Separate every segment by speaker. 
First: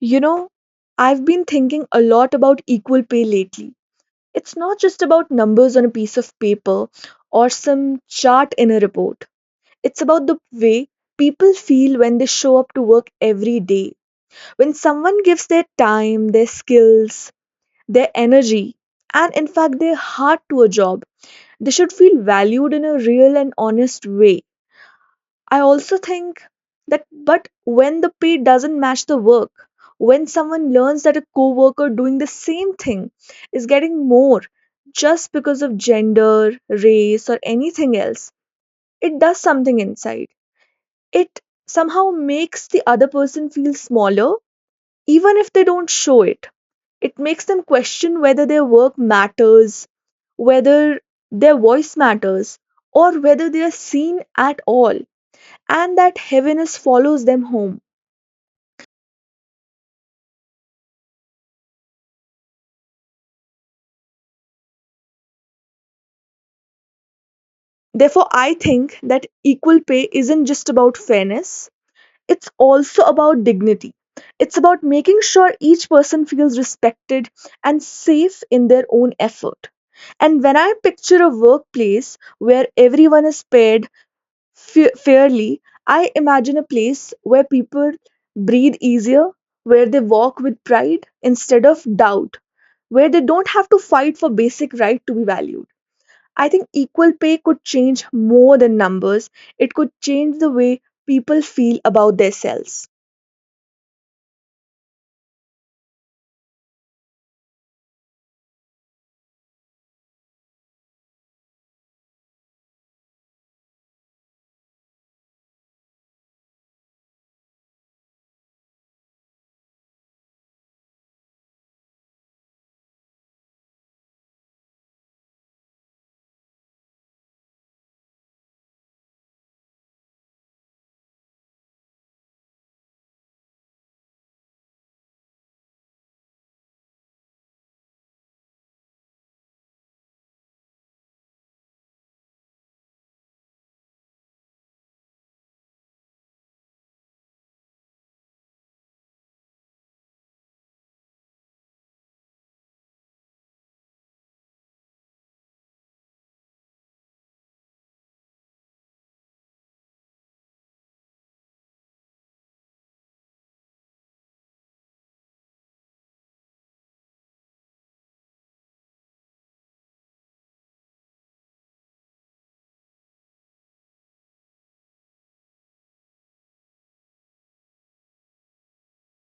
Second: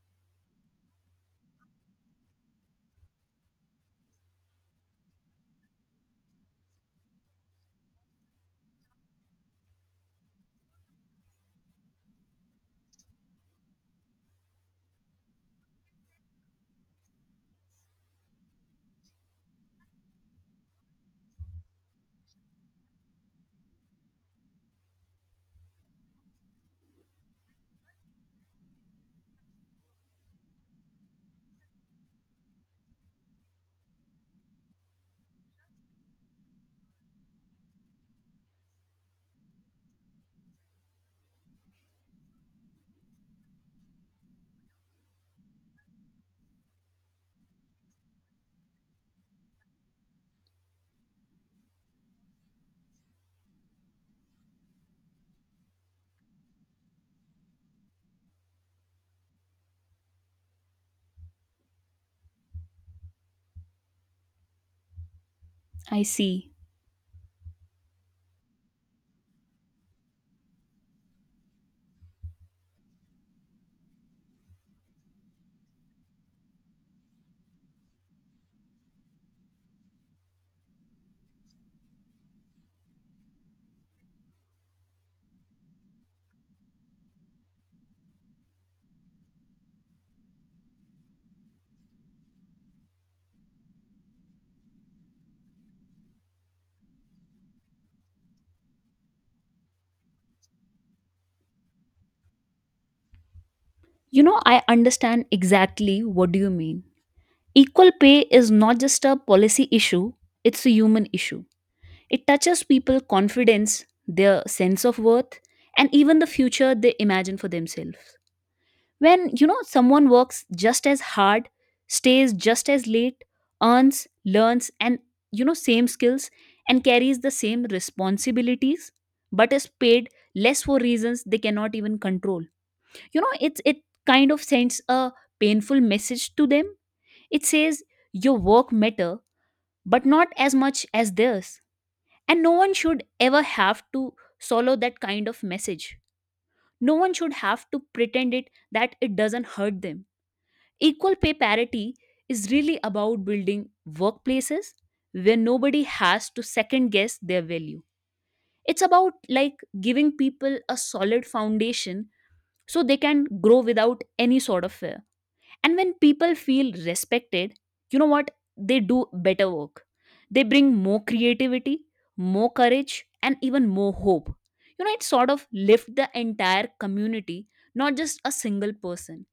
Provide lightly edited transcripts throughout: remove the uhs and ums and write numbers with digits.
Speaker 1: You know, I've been thinking a lot about equal pay lately. It's not just about numbers on a piece of paper or some chart in a report. It's about the way people feel when they show up to work every day. When someone gives their time, their skills, their energy, and in fact their heart to a job, they should feel valued in a real and honest way. I also think that, but when the pay doesn't match the work, when someone learns that a coworker doing the same thing is getting more just because of gender, race, or anything else, it does something inside. It somehow makes the other person feel smaller, even if they don't show it. It makes them question whether their work matters, whether their voice matters, or whether they are seen at all and that heaviness follows them home.
Speaker 2: I see.
Speaker 1: Therefore, I think that equal pay isn't just about fairness, it's also about dignity. It's about making sure each person feels respected and safe in their own effort. And when I picture a workplace where everyone is paid fairly, I imagine a place where people breathe easier, where they walk with pride instead of doubt, where they don't have to fight for basic right to be valued. I think equal pay could change more than numbers. It could change the way people feel about themselves.
Speaker 2: I understand exactly what do you mean. Equal pay is not just a policy issue, it's a human issue. It touches people' confidence, their sense of worth, and even the future they imagine for themselves. When, someone works just as hard, stays just as late, earns, learns and, same skills and carries the same responsibilities but is paid less for reasons they cannot even control. It kind of sends a painful message to them. It says your work matter, but not as much as theirs. And no one should ever have to swallow that kind of message. No one should have to pretend it, that it doesn't hurt them. Equal pay parity is really about building workplaces where nobody has to second guess their value. It's about like giving people a solid foundation so they can grow without any sort of fear. And when people feel respected, you know what, they do better work. They bring more creativity, more courage, and even more hope. It sort of lifts the entire community, not just a single person.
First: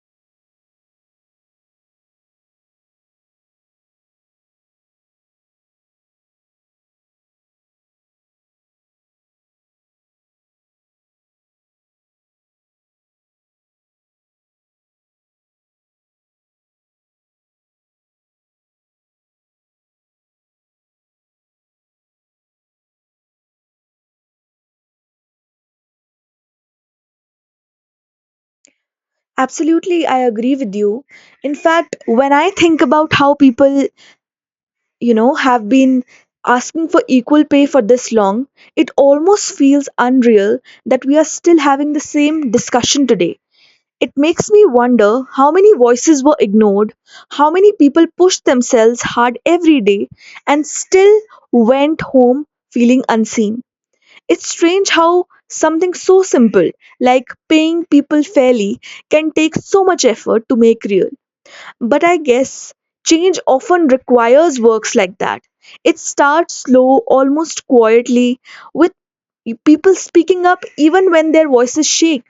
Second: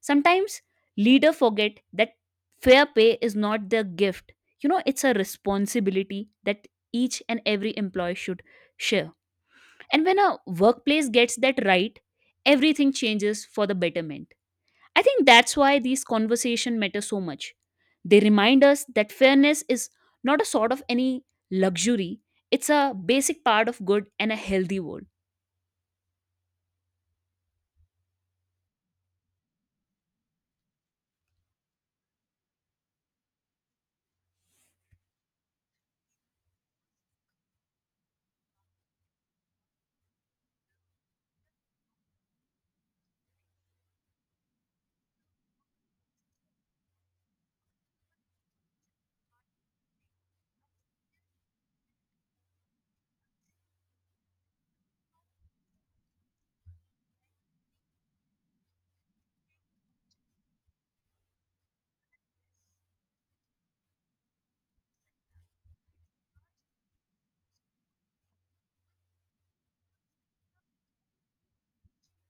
Speaker 2: Sometimes leaders forget that fair pay is not their gift. It's a responsibility that each and every employee should share. And when a workplace gets that right, everything changes for the betterment. I think that's why these conversation matter so much. They remind us that fairness is not a sort of any luxury, it's a basic part of good and a healthy world.
Speaker 1: Absolutely, I agree with you. In fact, when I think about how people, you know, have been asking for equal pay for this long, it almost feels unreal that we are still having the same discussion today. It makes me wonder how many voices were ignored, how many people pushed themselves hard every day and still went home feeling unseen. It's strange how something so simple like paying people fairly can take so much effort to make real. But I guess change often requires works like that. It starts slow, almost quietly, with people speaking up even when their voices shake,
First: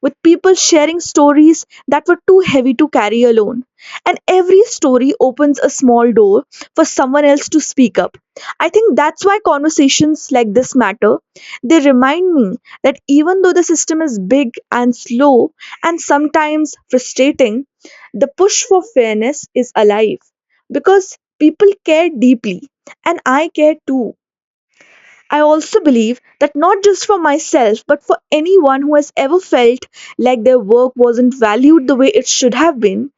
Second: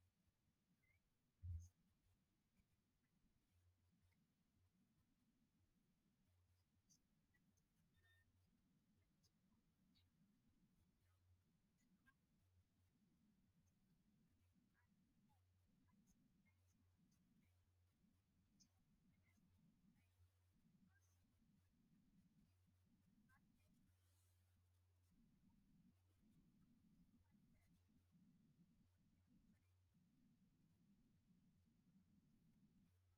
Speaker 1: with people sharing stories that were too heavy to carry alone. And every story opens a small door for someone else to speak up. I think that's why conversations like this matter. They remind me that even though the system is big and slow and sometimes frustrating, the push for fairness is alive because people care deeply, and I care too. I also believe that not just for myself, but for anyone who has ever felt like their work wasn't valued the way it should have been,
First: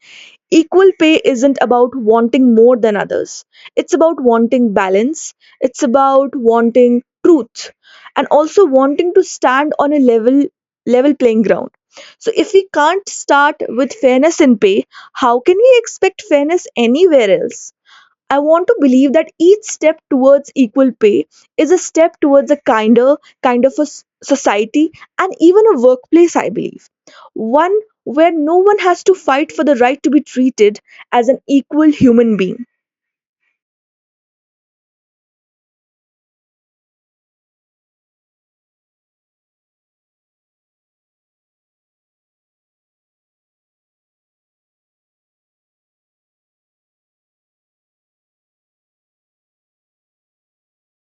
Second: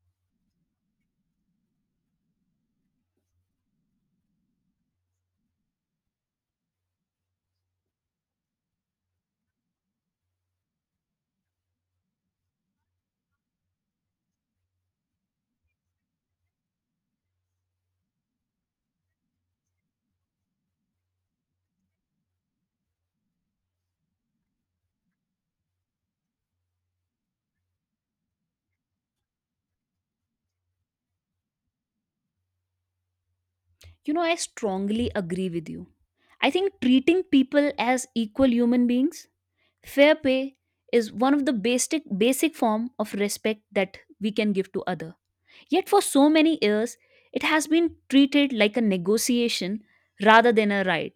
Speaker 1: equal pay isn't about wanting more than others. It's about wanting balance, it's about wanting truth, and also wanting to stand on a level playing ground. So if we can't start with fairness in pay, how can we expect fairness anywhere else? I want to believe that each step towards equal pay is a step towards a kinder kind of a society and even a workplace, I believe. One where no one has to fight for the right to be treated as an equal human being.
Speaker 2: I strongly agree with you. I think treating people as equal human beings, fair pay is one of the basic form of respect that we can give to others. Yet, for so many years, it has been treated like a negotiation rather than a right.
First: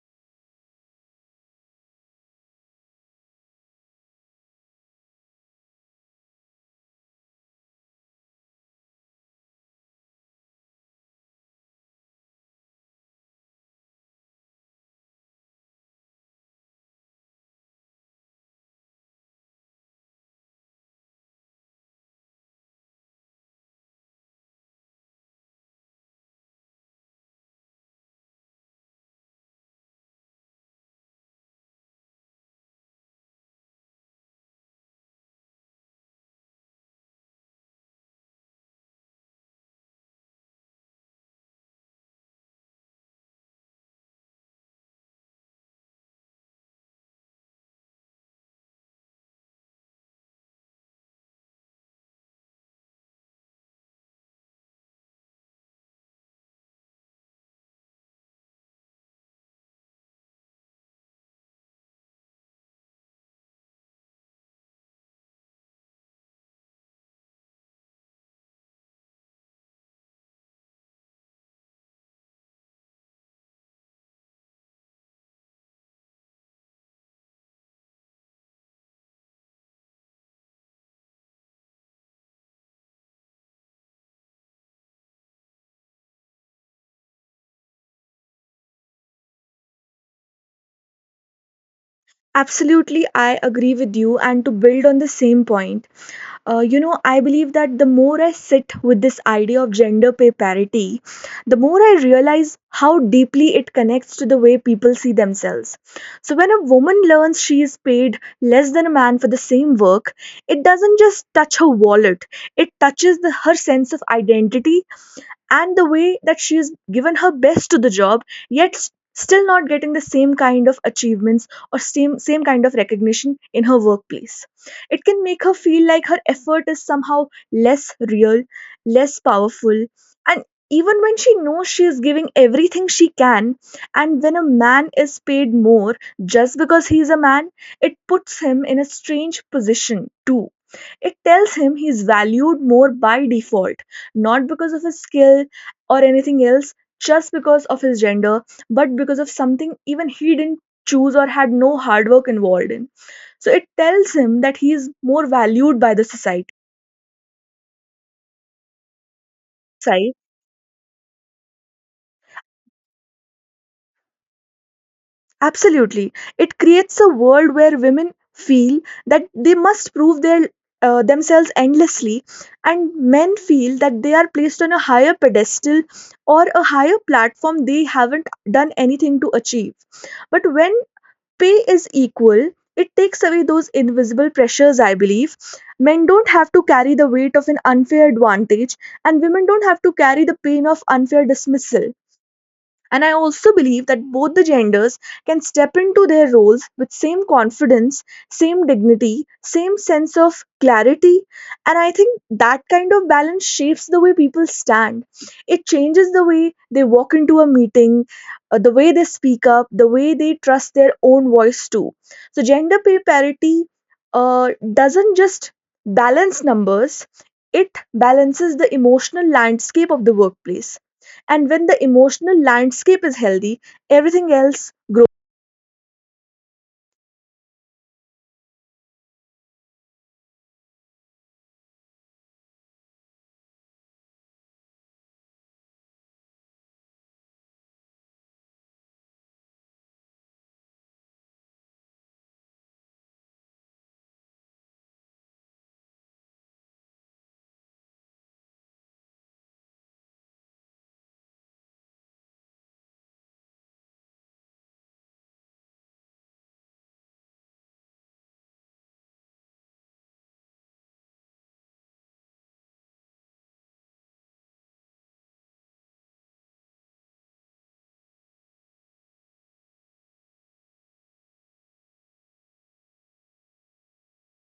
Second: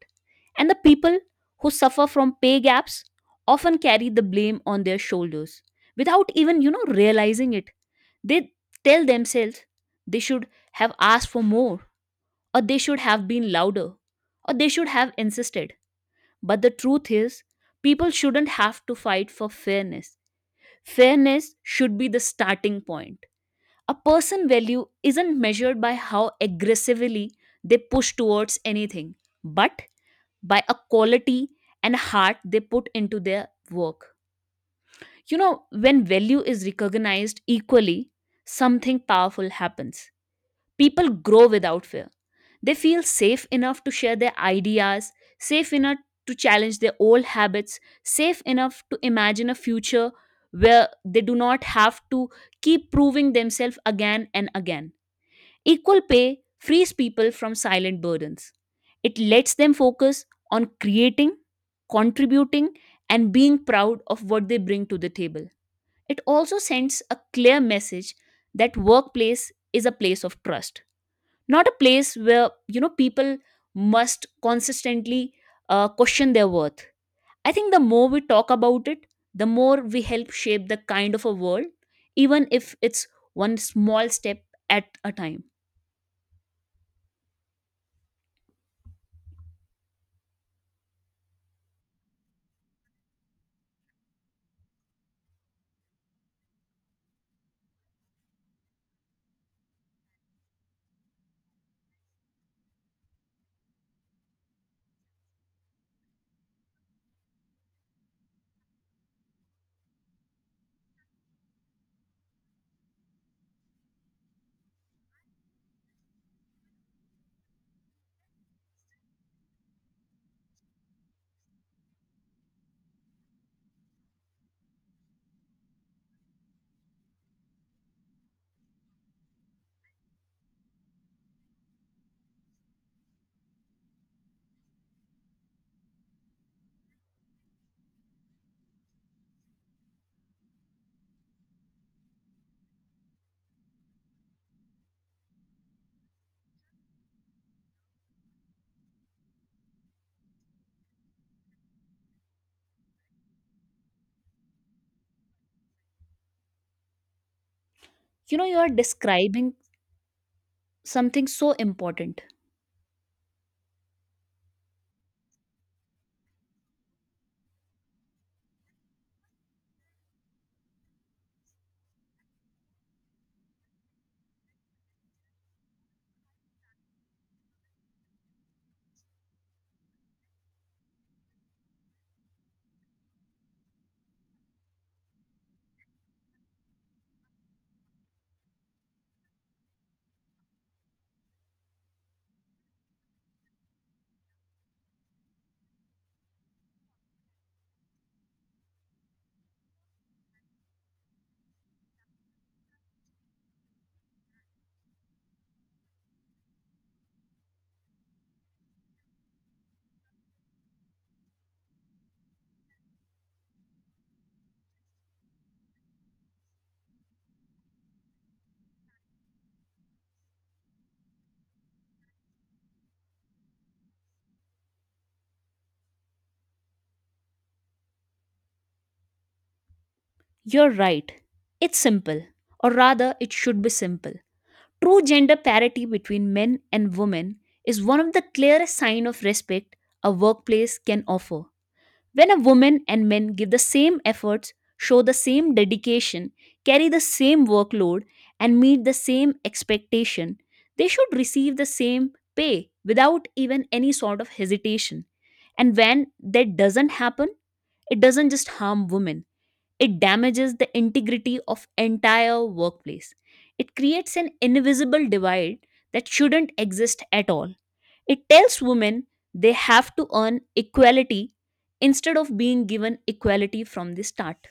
Speaker 2: And the people who suffer from pay gaps often carry the blame on their shoulders without even, realizing it. They tell themselves they should have asked for more, or they should have been louder, or they should have insisted. But the truth is, people shouldn't have to fight for fairness. Fairness should be the starting point. A person value isn't measured by how aggressively they push towards anything, but by a quality and heart they put into their work. You know when value is recognized equally, something powerful happens. People grow without fear. They feel safe enough to share their ideas, safe enough to challenge their old habits, safe enough to imagine a future where they do not have to keep proving themselves again and again. Equal pay frees people from silent burdens. It lets them focus on creating, contributing, and being proud of what they bring to the table. It also sends a clear message that workplace is a place of trust, not a place where people must consistently question their worth. I think the more we talk about it, the more we help shape the kind of a world, even if it's one small step at a time.
Speaker 1: Absolutely, I agree with you. And to build on the same point, I believe that the more I sit with this idea of gender pay parity, the more I realize how deeply it connects to the way people see themselves. So, when a woman learns she is paid less than a man for the same work, it doesn't just touch her wallet, it touches her sense of identity and the way that she has given her best to the job yet still not getting the same kind of achievements or same kind of recognition in her workplace. It can make her feel like her effort is somehow less real, less powerful, and even when she knows she is giving everything she can. And when a man is paid more just because he is a man, it puts him in a strange position too. It tells him he's valued more by default, not because of his skill or anything else, just because of his gender, but because of something even he didn't choose or had no hard work involved in. So it tells him that he is more valued by the society.
Speaker 2: You know, you're describing
Speaker 1: Sai,
Speaker 2: something so important.
Speaker 1: absolutely. It creates a world where women feel that they must prove their themselves endlessly, and men feel that they are placed on a higher pedestal or a higher platform they haven't done anything to achieve. But when pay is equal, it takes away those invisible pressures, I believe. Men don't have to carry the weight of an unfair advantage, and women don't have to carry the pain of unfair dismissal. And I also believe that both the genders can step into their roles with same confidence, same dignity, same sense of clarity. And I think that kind of balance shapes the way people stand. It changes the way they walk into a meeting, the way they speak up, the way they trust their own voice too. So gender pay parity uh, doesn't just balance numbers, it balances the emotional landscape of the workplace. And when the emotional landscape is healthy, everything else grows.
Speaker 2: You're right. It's simple, or rather, it should be simple. True gender parity between men and women is one of the clearest signs of respect a workplace can offer. When a woman and men give the same efforts, show the same dedication, carry the same workload, and meet the same expectation, they should receive the same pay without even any sort of hesitation. And when that doesn't happen, it doesn't just harm women, it damages the integrity of entire workplace. It creates an invisible divide that shouldn't exist at all. It tells women they have to earn equality instead of being given equality from the start.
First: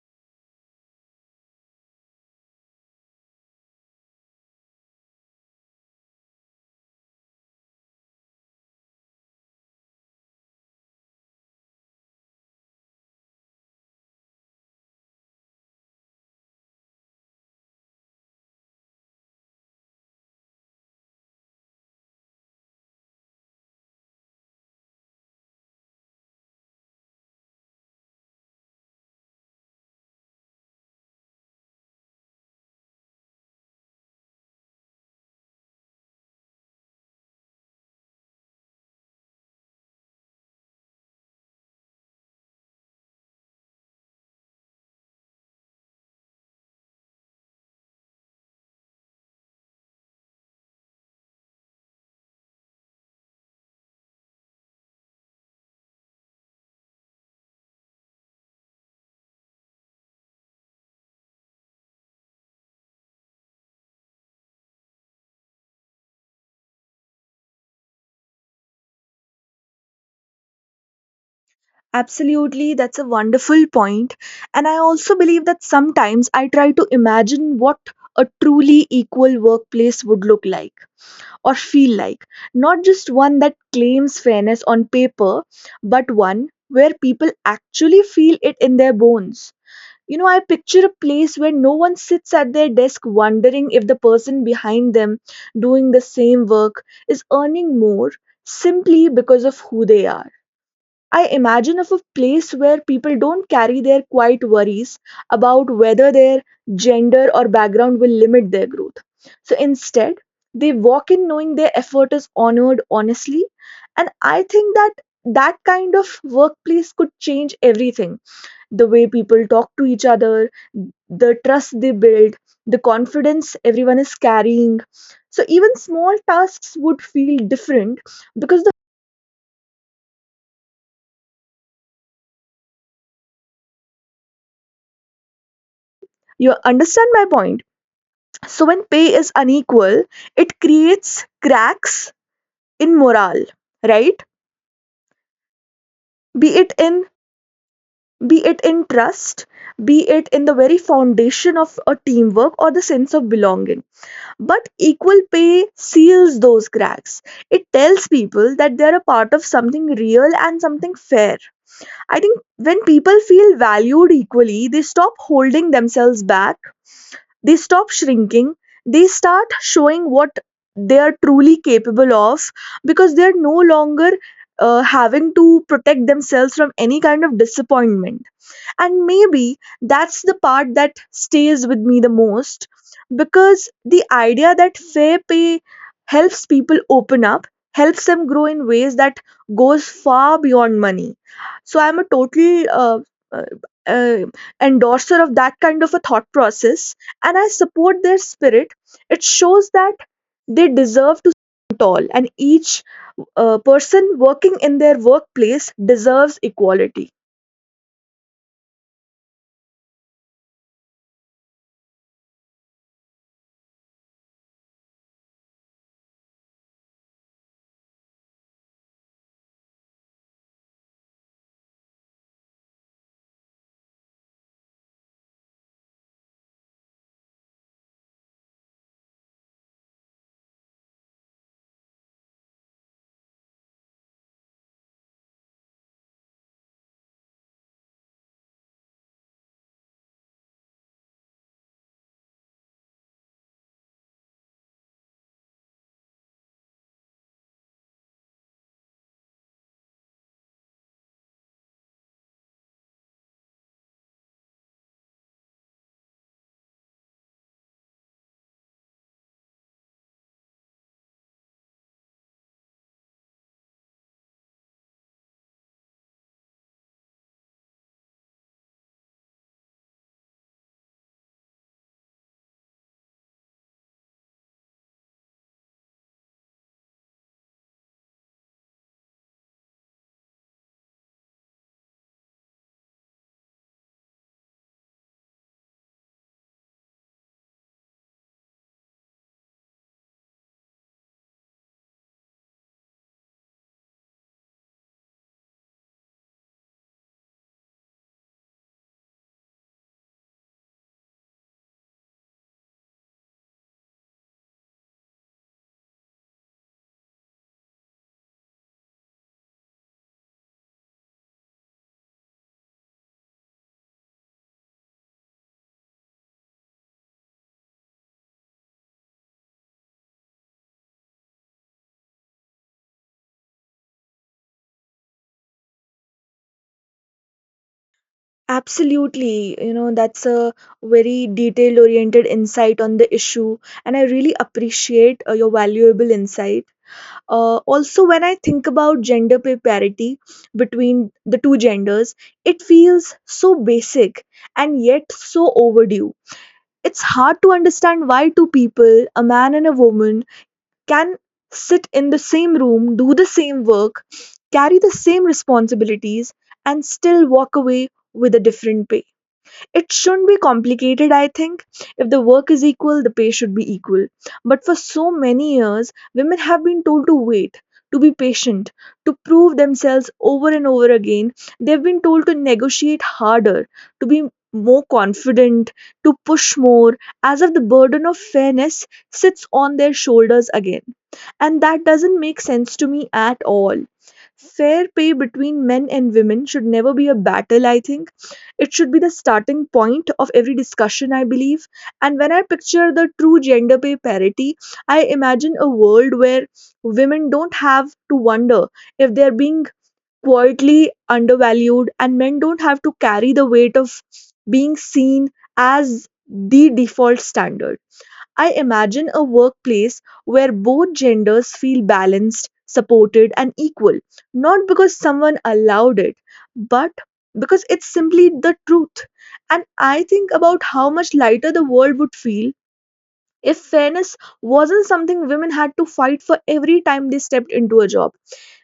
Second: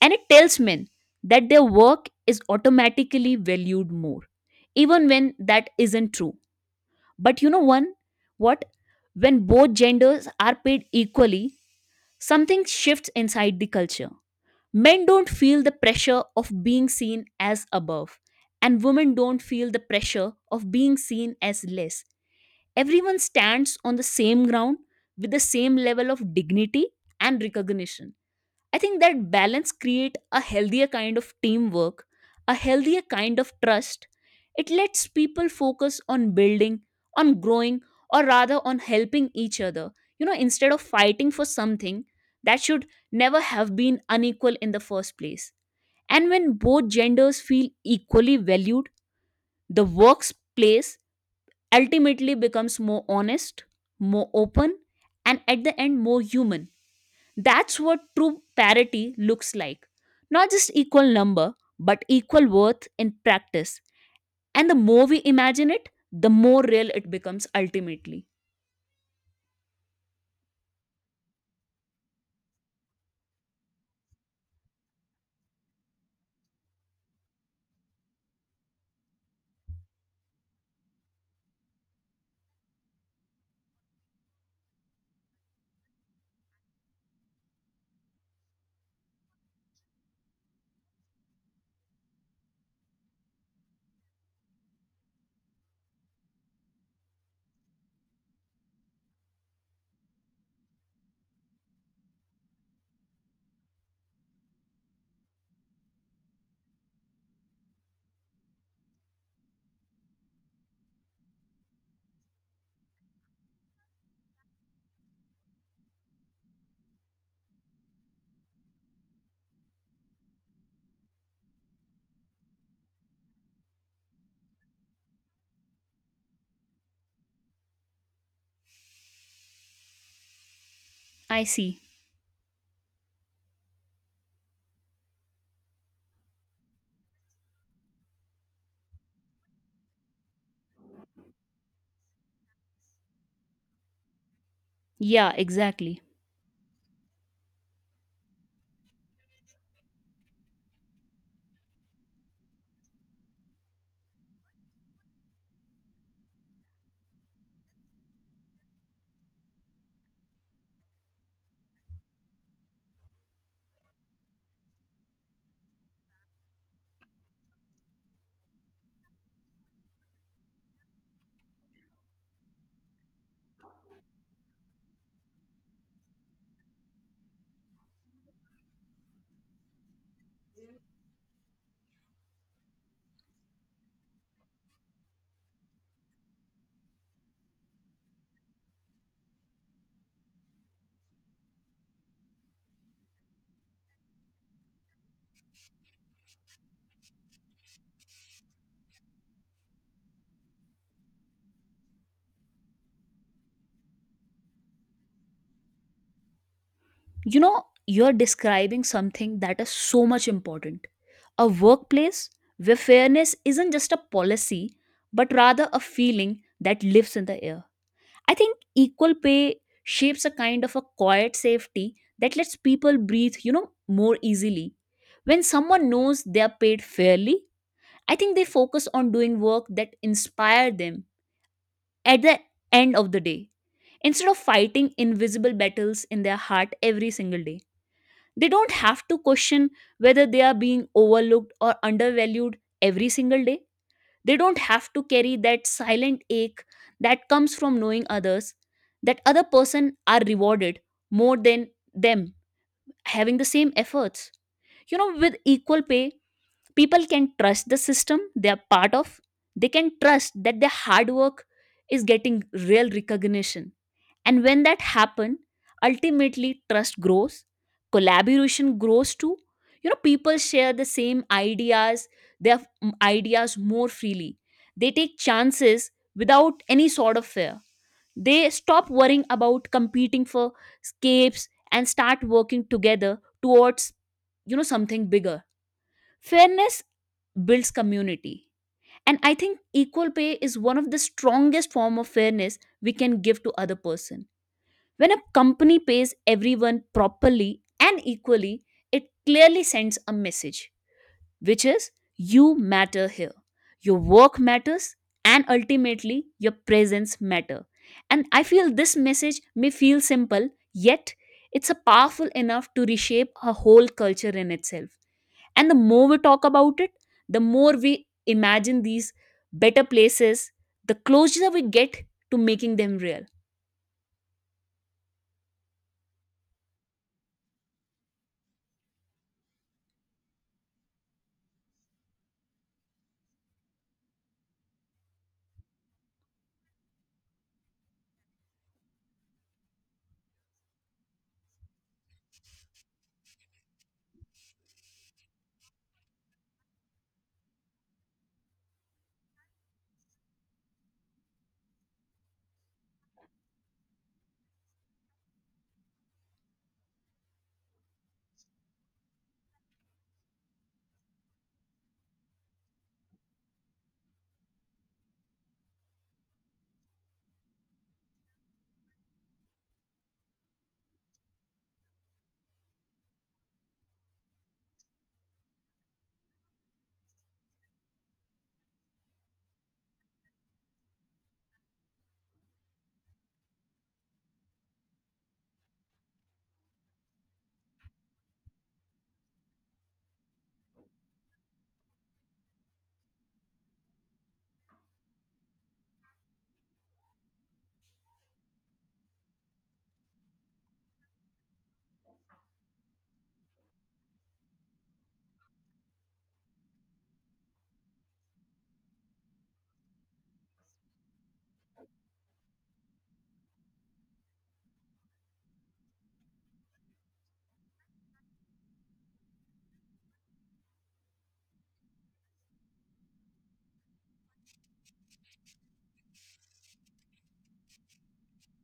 Speaker 2: And it tells men that their work is automatically valued more, even when that isn't true. But you know one what? When both genders are paid equally, something shifts inside the culture. Men don't feel the pressure of being seen as above, and women don't feel the pressure of being seen as less. Everyone stands on the same ground with the same level of dignity and recognition. I think that balance create a healthier kind of teamwork, a healthier kind of trust. It lets people focus on building, on growing, or rather on helping each other. Instead of fighting for something that should never have been unequal in the first place. And when both genders feel equally valued, the workplace ultimately becomes more honest, more open, and at the end more human. That's what true parity looks like. Not just equal number, but equal worth in practice. And the more we imagine it, the more real it becomes ultimately.
Speaker 1: Absolutely, that's a wonderful point. And I also believe that sometimes I try to imagine what a truly equal workplace would look like or feel like. Not just one that claims fairness on paper, but one where people actually feel it in their bones. You know, I picture a place where no one sits at their desk wondering if the person behind them doing the same work is earning more simply because of who they are. I imagine of a place where people don't carry their quiet worries about whether their gender or background will limit their growth. So instead, they walk in knowing their effort is honored honestly. And I think that that kind of workplace could change everything: the way people talk to each other, the trust they build, the confidence everyone is carrying. So even small tasks would feel different because
Speaker 2: I see.
Speaker 1: you understand my point. So when pay is unequal, it creates cracks in morale, right?
Speaker 2: Yeah, exactly.
Speaker 1: Be it in be it in trust, be it in the very foundation of a teamwork or the sense of belonging. But equal pay seals those cracks. It tells people that they're a part of something real and something fair. I think when people feel valued equally, they stop holding themselves back, they stop shrinking, they start showing what they are truly capable of because they're no longer having to protect themselves from any kind of disappointment. And maybe that's the part that stays with me the most because the idea that fair pay helps people open up, helps them grow in ways that goes far beyond money. So I'm a total uh, uh, endorser of that kind of a thought process and I support their spirit. It shows that they deserve to stand tall and each person working in their workplace deserves equality.
Speaker 2: You know, you're describing something that is so much important. A workplace where fairness isn't just a policy, but rather a feeling that lives in the air. I think equal pay shapes a kind of a quiet safety that lets people breathe, more easily. When someone knows they are paid fairly, I think they focus on doing work that inspire them at the end of the day instead of fighting invisible battles in their heart every single day. They don't have to question whether they are being overlooked or undervalued every single day. They don't have to carry that silent ache that comes from knowing others, that other person are rewarded more than them having the same efforts. With equal pay, people can trust the system they are part of. They can trust that their hard work is getting real recognition. And when that happen, ultimately trust grows, collaboration grows too. You know, people share the same ideas, their ideas more freely. They take chances without any sort of fear. They stop worrying about competing for scapes and start working together towards, something bigger. Fairness builds community. And I think equal pay is one of the strongest form of fairness we can give to other person. When a company pays everyone properly and equally, it clearly sends a message, which is you matter here. Your work matters and ultimately your presence matter. And I feel this message may feel simple, yet it's a powerful enough to reshape a whole culture in itself. And the more we talk about it, the more we imagine these better places, the closer we get to making them real.
Speaker 1: Absolutely. You know, that's a very detailed oriented insight on the issue, and I really appreciate your valuable insight. Also, when I think about gender pay parity between the two genders, it feels so basic and yet so overdue. It's hard to understand why two people, a man and a woman, can sit in the same room, do the same work, carry the same responsibilities, and still walk away with a different pay. It shouldn't be complicated, I think. If the work is equal, the pay should be equal. But for so many years, women have been told to wait, to be patient, to prove themselves over and over again. They've been told to negotiate harder, to be more confident, to push more, as if the burden of fairness sits on their shoulders again. And that doesn't make sense to me at all. Fair pay between men and women should never be a battle, I think it should be the starting point of every discussion, I believe. And when I picture the true gender pay parity, I imagine a world where women don't have to wonder if they're being quietly undervalued and men don't have to carry the weight of being seen as the default standard. I imagine a workplace where both genders feel balanced, supported, and equal, not because someone allowed it, but because it's simply the truth. And I think about how much lighter the world would feel if fairness wasn't something women had to fight for every time they stepped into a job,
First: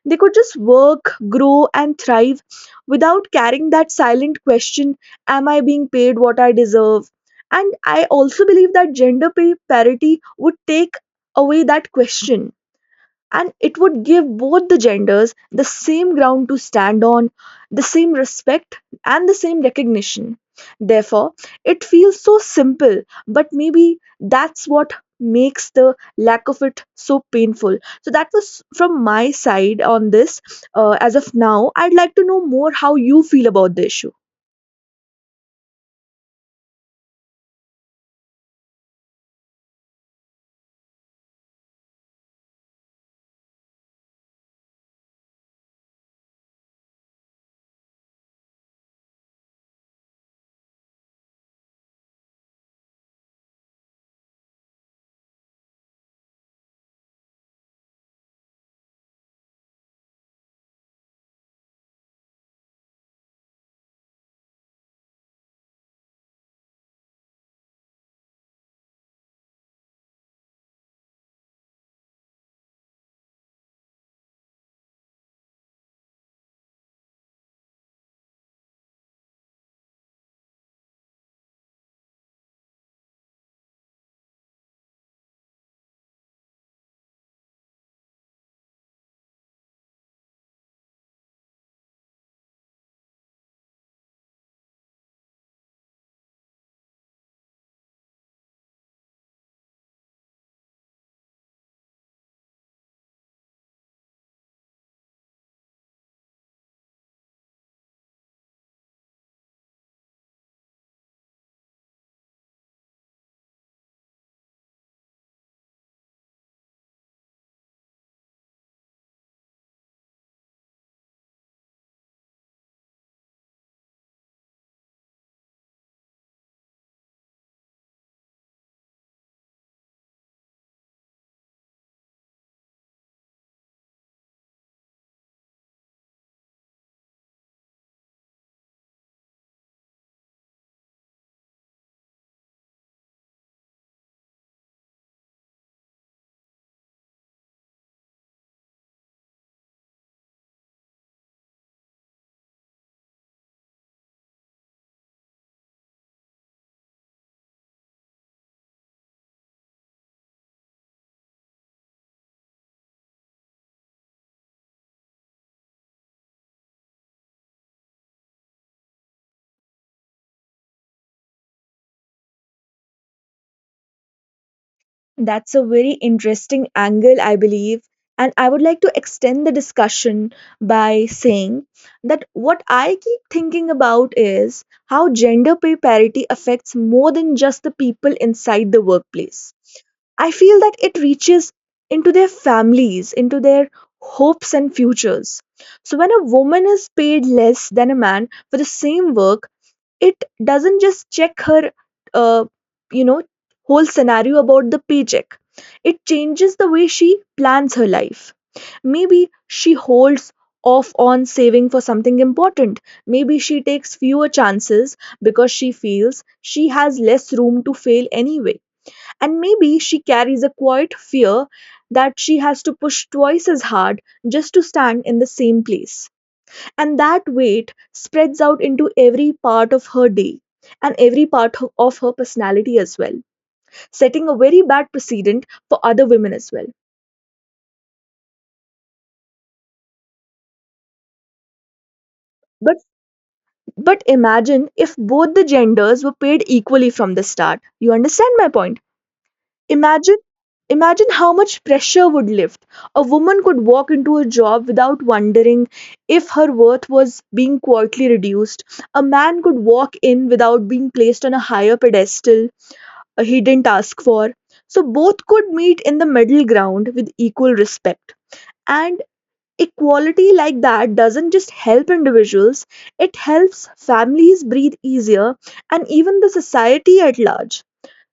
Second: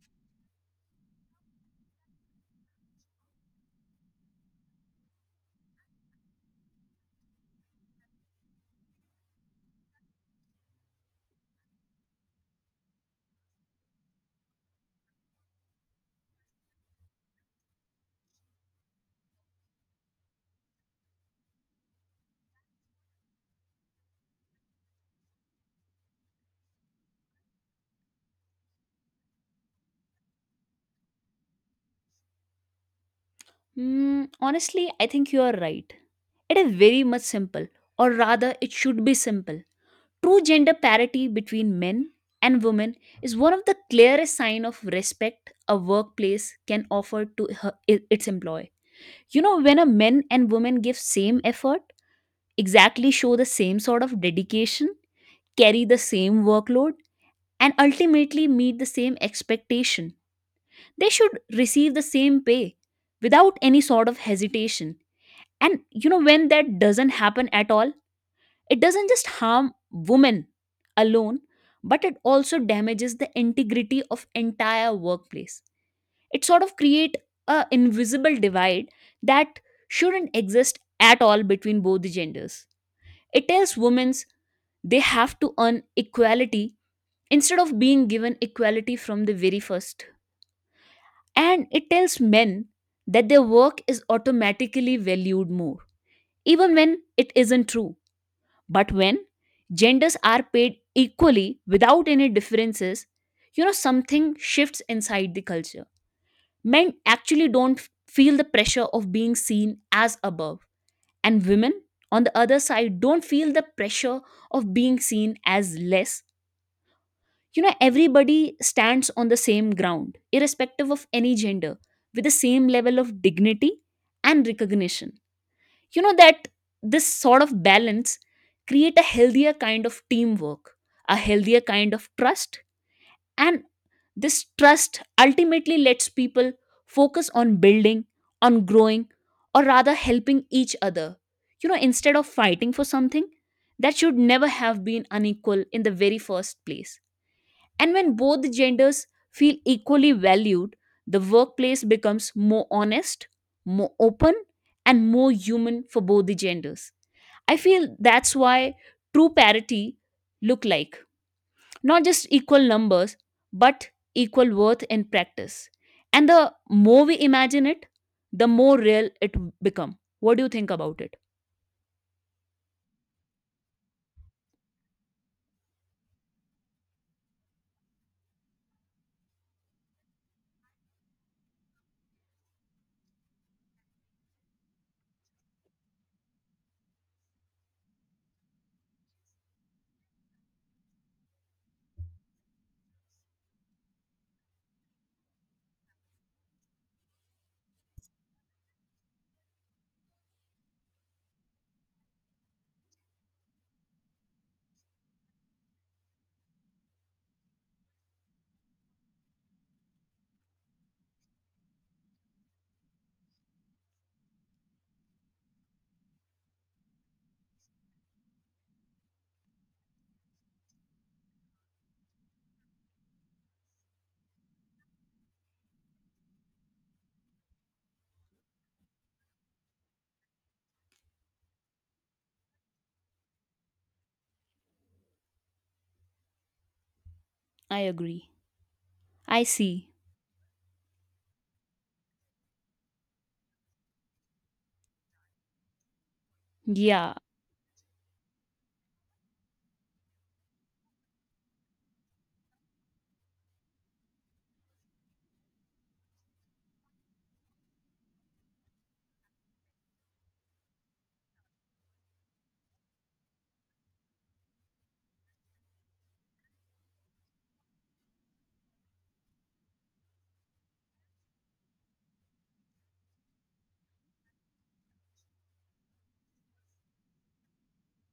Speaker 1: they could just work, grow, and thrive without carrying that silent question: Am I being paid what I deserve? And I also believe that gender pay parity would take away that question and it would give both the genders the same ground to stand on, the same respect, and the same recognition. Therefore, it feels so simple, but maybe that's what makes the lack of it so painful. So, that was from my side on this. As of now, I'd like to know more how you feel about the issue.
Speaker 2: Mm, honestly, I think you are right. It is very much simple, or rather, it should be simple. True gender parity between men and women is one of the clearest sign of respect a workplace can offer to her, its employee. When a men and women give same effort, exactly show the same sort of dedication, carry the same workload, and ultimately meet the same expectation, they should receive the same pay without any sort of hesitation. And when that doesn't happen at all, it doesn't just harm women alone, but it also damages the integrity of entire workplace. It sort of create a invisible divide that shouldn't exist at all between both the genders. It tells women they have to earn equality instead of being given equality from the very first. And it tells men that their work is automatically valued more, even when it isn't true. But when genders are paid equally without any differences, something shifts inside the culture. Men actually don't feel the pressure of being seen as above, and women, on the other side, don't feel the pressure of being seen as less. Everybody stands on the same ground, irrespective of any gender, with the same level of dignity and recognition. You know that This sort of balance create a healthier kind of teamwork, a healthier kind of trust. And this trust ultimately lets people focus on building, on growing, or rather helping each other. Instead of fighting for something that should never have been unequal in the very first place. And when both genders feel equally valued, the workplace becomes more honest, more open, and more human for both the genders. I feel that's why true parity look like, not just equal numbers, but equal worth in practice. And the more we imagine it, the more real it become. What do you think about it?
Speaker 1: That's a very interesting angle, I believe. And I would like to extend the discussion by saying that what I keep thinking about is how gender pay parity affects more than just the people inside the workplace. I feel that it reaches into their families, into their hopes and futures. So, when a woman is paid less than a man for the same work, it doesn't just check her, uh, you know whole scenario about the paycheck. It changes the way she plans her life. Maybe she holds off on saving for something important. Maybe she takes fewer chances because she feels she has less room to fail anyway. And maybe she carries a quiet fear that she has to push twice as hard just to stand in the same place, and that weight spreads out into every part of her day and every of her personality as well, setting a very bad precedent for other women as well.
Speaker 2: I agree. I see.
Speaker 1: But but imagine if both the genders were paid equally from
Speaker 2: Yeah.
Speaker 1: the start. You understand my point? Imagine imagine how much pressure would lift. A woman could walk into a job without wondering if her worth was being quietly reduced. A man could walk in without being placed on a higher pedestal, a hidden task for. So both could meet in the middle ground with equal respect. And equality like that doesn't just help individuals, it helps families breathe easier and even the society at large.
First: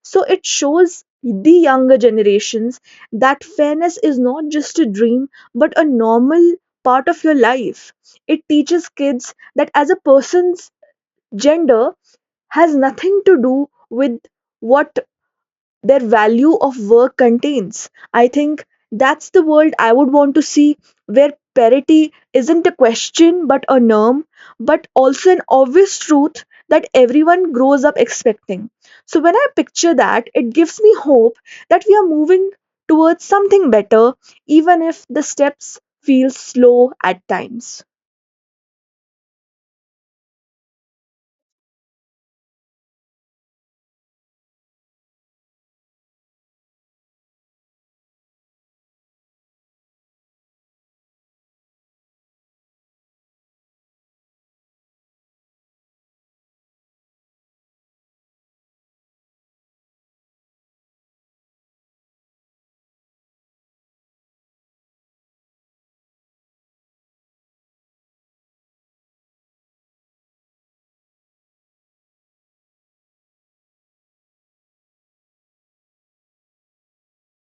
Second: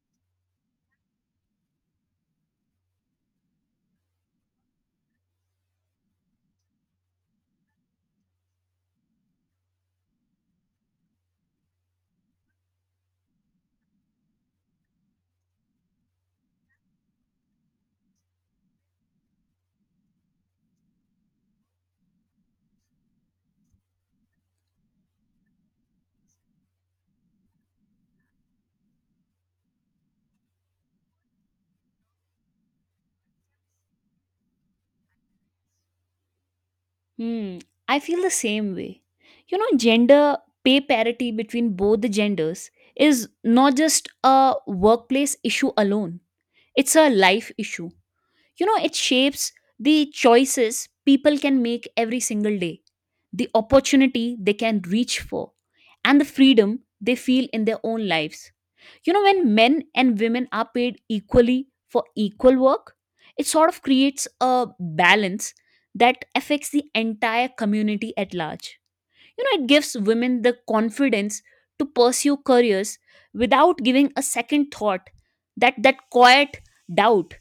Speaker 1: So it shows the younger generations that fairness is not just a dream but a normal part of your life. It teaches kids that as a person's gender has nothing to do with what their value of work contains. I think that's the world I would want to see, where parity isn't a question but a norm, but also an obvious truth that everyone grows up expecting. So when I picture that, it gives me hope that we are moving towards something better, even if the steps feel slow at
Speaker 2: Hmm.
Speaker 1: times.
Speaker 2: I feel the same way. You know, gender pay parity between both the genders is not just a workplace issue alone. It's a life issue. You know, it shapes the choices people can make every single day, the opportunity they can reach for, and the freedom they feel in their own lives. You know, when men and women are paid equally for equal work, it sort of creates a balance that affects the entire community at large. You know, it gives women the confidence to pursue careers without giving a second thought, that quiet doubt,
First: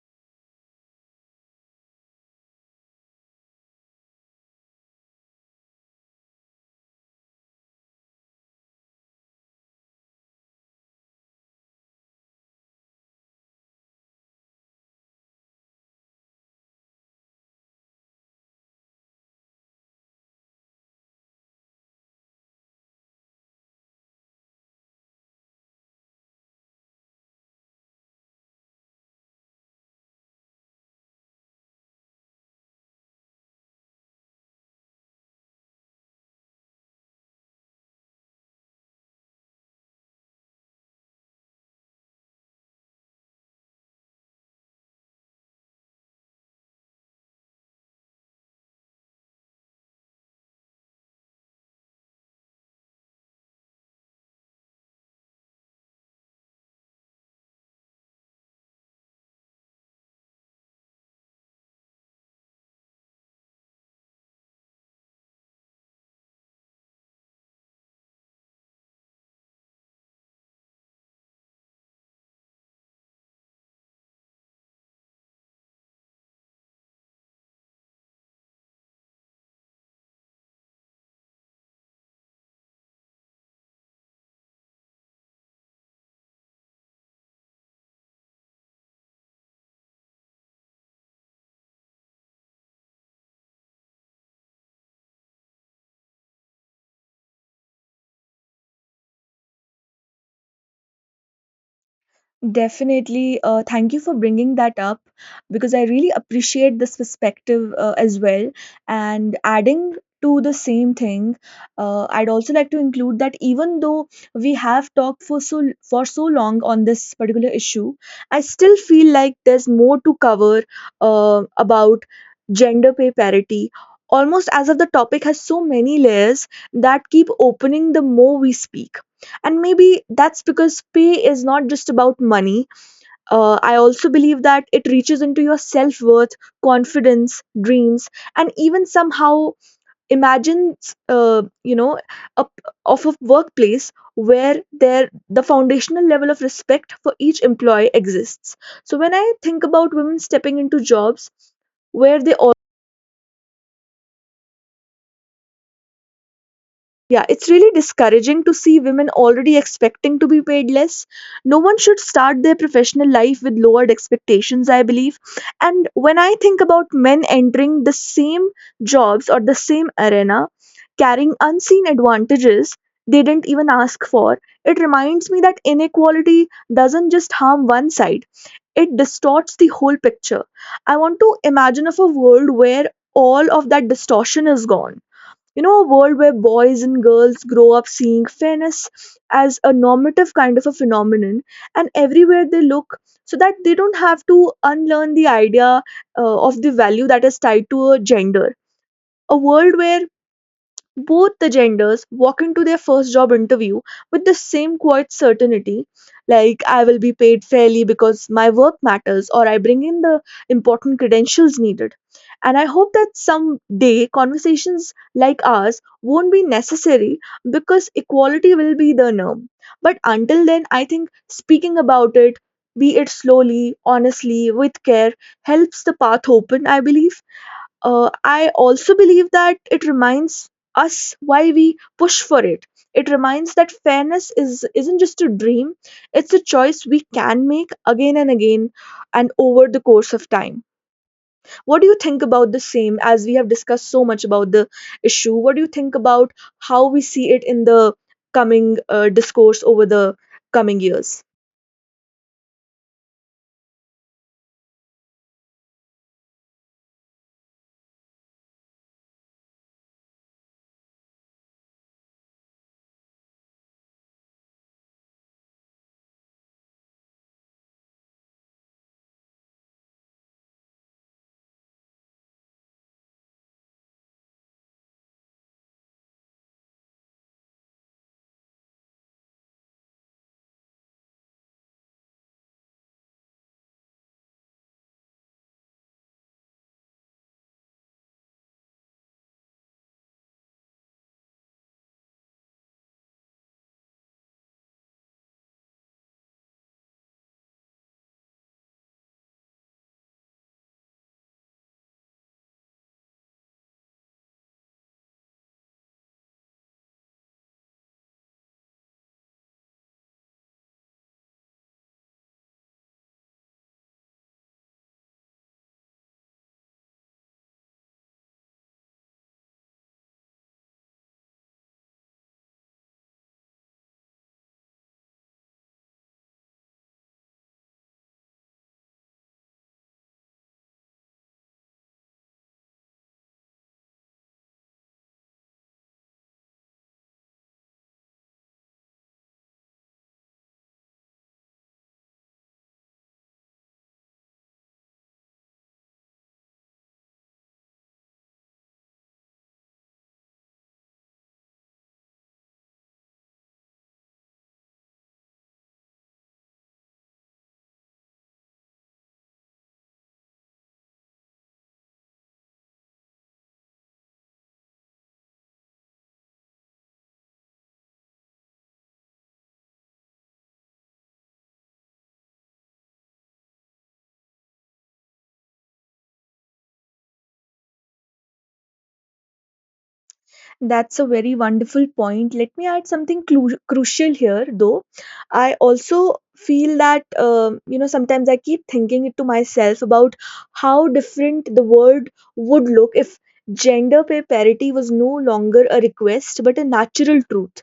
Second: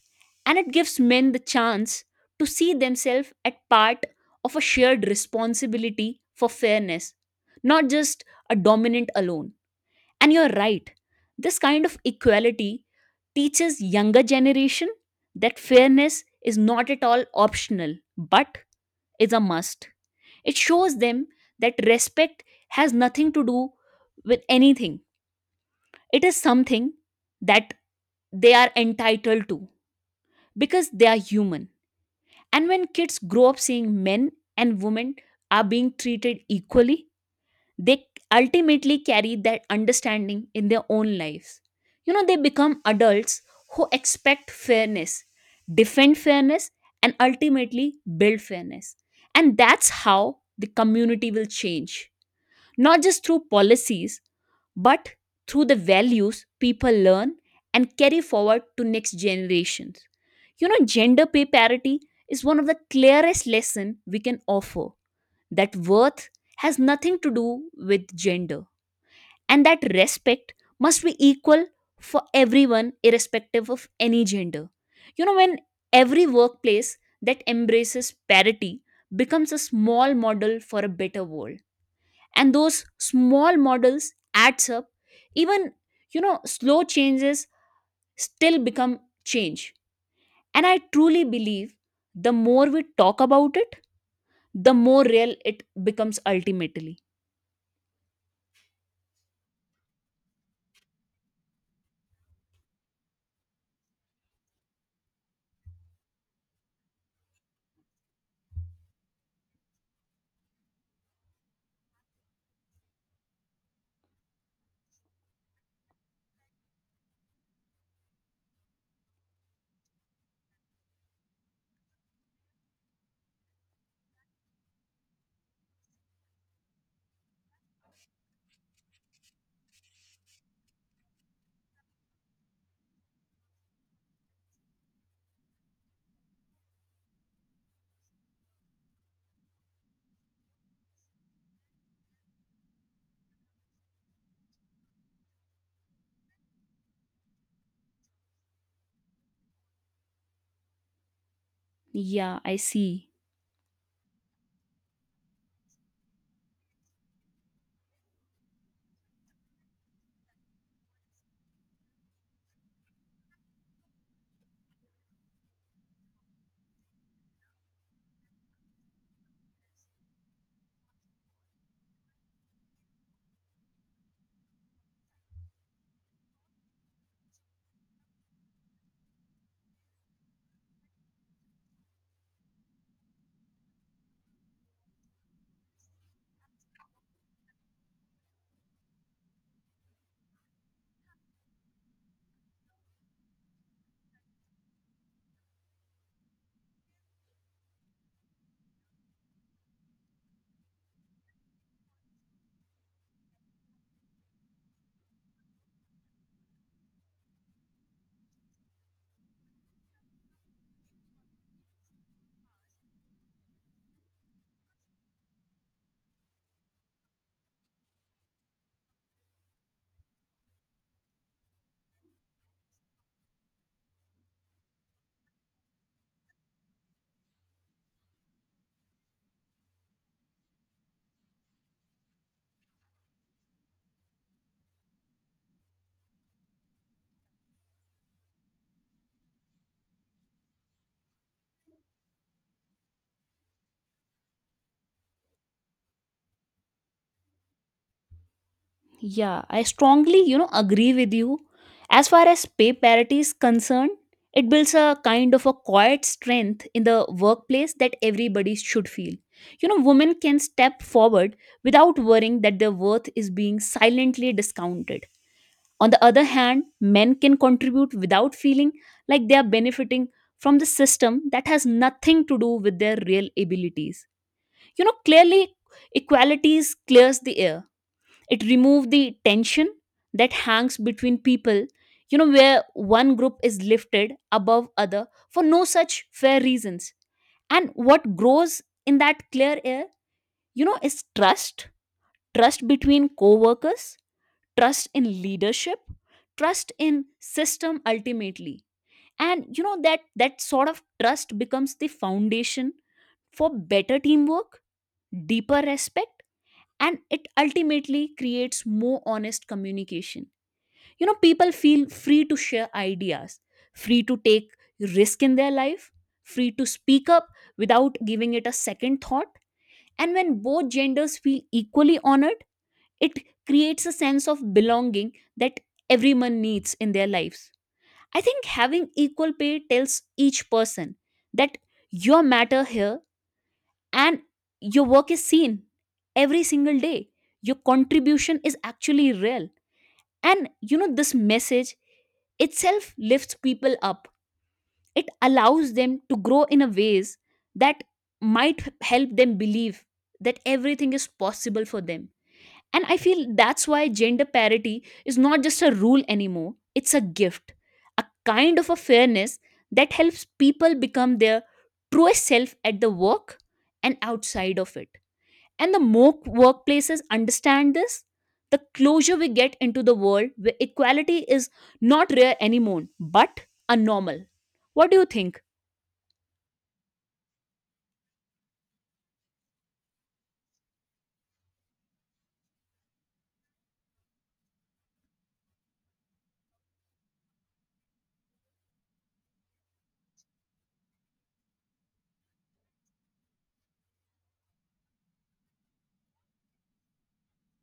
Speaker 2: and it gives men the chance to see themselves at part of a shared responsibility for fairness, not just a dominant alone. And you're right, this kind of equality teaches younger generation that fairness is not at all optional but is a must. It shows them that respect has nothing to do with anything, it is something that they are entitled to because they are human. And when kids grow up seeing men and women are being treated equally, they ultimately carry that understanding in their own lives. You know, they become adults who expect fairness, defend fairness, and ultimately build fairness. And that's how the community will change, not just through policies, but through the values people learn and carry forward to next generations. You know, gender pay parity is one of the clearest lessons we can offer, that worth has nothing to do with gender and that respect must be equal for everyone irrespective of any gender. You know, when every workplace that embraces parity becomes a small model for a better world, and those small models adds up. Even, you know, slow changes still become change, and I truly believe the more we talk about it, the more real it becomes ultimately.
Speaker 1: Definitely. Thank you for bringing that up because I really appreciate this perspective as well. And adding to the same thing, I'd also like to include that even though we have talked for so long on this particular issue, I still feel like there's more to cover about gender pay parity. Almost as if the topic has so many layers that keep opening the more we speak. And maybe that's because pay is not just about money. I also believe that it reaches into your self-worth, confidence, dreams, and even somehow imagines you know a, of a workplace where there the foundational level of respect for each employee exists. So when I think about women stepping into jobs where they—
Speaker 2: Yeah, I see.
Speaker 1: yeah, it's really discouraging to see women already expecting to be paid less. No one should start their professional life with lowered expectations, I believe. And when I think about men entering the same jobs or the same arena, carrying unseen advantages they didn't even ask for, it reminds me that inequality doesn't just harm one side, it distorts the whole picture. I want to imagine of a world where all of that distortion is gone. You know, a world where boys and girls grow up seeing fairness as a normative kind of a phenomenon and everywhere they look, so that they don't have to unlearn the idea of the value that is tied to a gender. A world where both the genders walk into their first job interview with the same quiet certainty, like I will be paid fairly because my work matters, or I bring in the important credentials needed. And I hope that someday conversations like ours won't be necessary because equality will be the norm. But until then, I think speaking about it, be it slowly, honestly, with care, helps the path open, I believe. I also believe that it reminds us why we push for it. It reminds that fairness is isn't just a dream; it's a choice we can make again and again, and over the course of time. What do you think about the same? As we have discussed so much about the issue, what do you think about how we see it in the coming
Speaker 2: Yeah,
Speaker 1: discourse
Speaker 2: I
Speaker 1: over the
Speaker 2: strongly, you know,
Speaker 1: coming
Speaker 2: agree with
Speaker 1: years?
Speaker 2: you. As far as pay parity is concerned, it builds a kind of a quiet strength in the workplace that everybody should feel. You know, women can step forward without worrying that their worth is being silently discounted. On the other hand, men can contribute without feeling like they are benefiting from the system that has nothing to do with their real abilities. You know, clearly, equalities clears the air. It removes the tension that hangs between people, you know, where one group is lifted above other for no such fair reasons. And what grows in that clear air, you know, is trust. Trust between co-workers, trust in leadership, trust in system ultimately. And you know that sort of trust becomes the foundation for better teamwork, deeper respect, and it ultimately creates more honest communication. You know, people feel free to share ideas, free to take risk in their life, free to speak up without giving it a second thought. And when both genders feel equally honored, it creates a sense of belonging that everyone needs in their lives. I think having equal pay tells each person that your matter here and your work is seen every single day, your contribution is actually real. And you know this message itself lifts people up, it allows them to grow in a ways that help them believe that everything is possible for them. And I feel that's why gender parity is not just a rule anymore, it's a gift, a kind of a fairness that helps people become their truest self at the work and outside of it. And the more workplaces understand this, the closer we get into the world where equality is not rare anymore, but a normal. What do you think?
Speaker 1: That's a very wonderful point. Let me add something crucial here, though. I also feel that, sometimes I keep thinking it to myself about how different the world would look if gender pay parity was no longer a request but a natural truth.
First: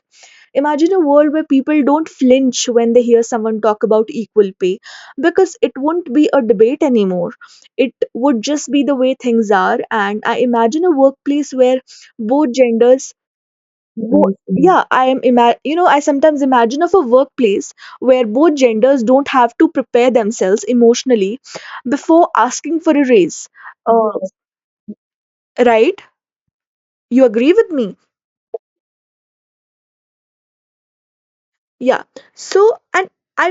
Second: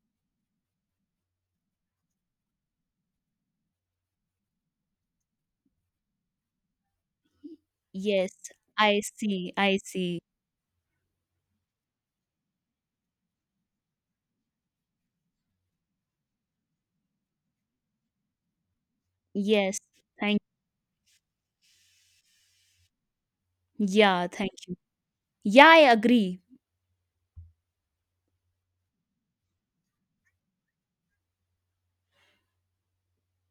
Speaker 1: Imagine a world where people don't flinch when they hear someone talk about equal pay because it won't be a debate anymore. It
Speaker 2: Yes,
Speaker 1: would just be the
Speaker 2: I
Speaker 1: way things
Speaker 2: see.
Speaker 1: are.
Speaker 2: I see.
Speaker 1: And I imagine a workplace where both genders— Bo- yeah, I am ima- you know, I sometimes imagine of a workplace where both genders don't have to
Speaker 2: Yes.
Speaker 1: prepare
Speaker 2: Thank.
Speaker 1: themselves emotionally before asking for a raise.
Speaker 2: Yeah,
Speaker 1: Yes.
Speaker 2: thank you. Yeah, I
Speaker 1: Right?
Speaker 2: agree.
Speaker 1: You agree with me? Yeah. So, and I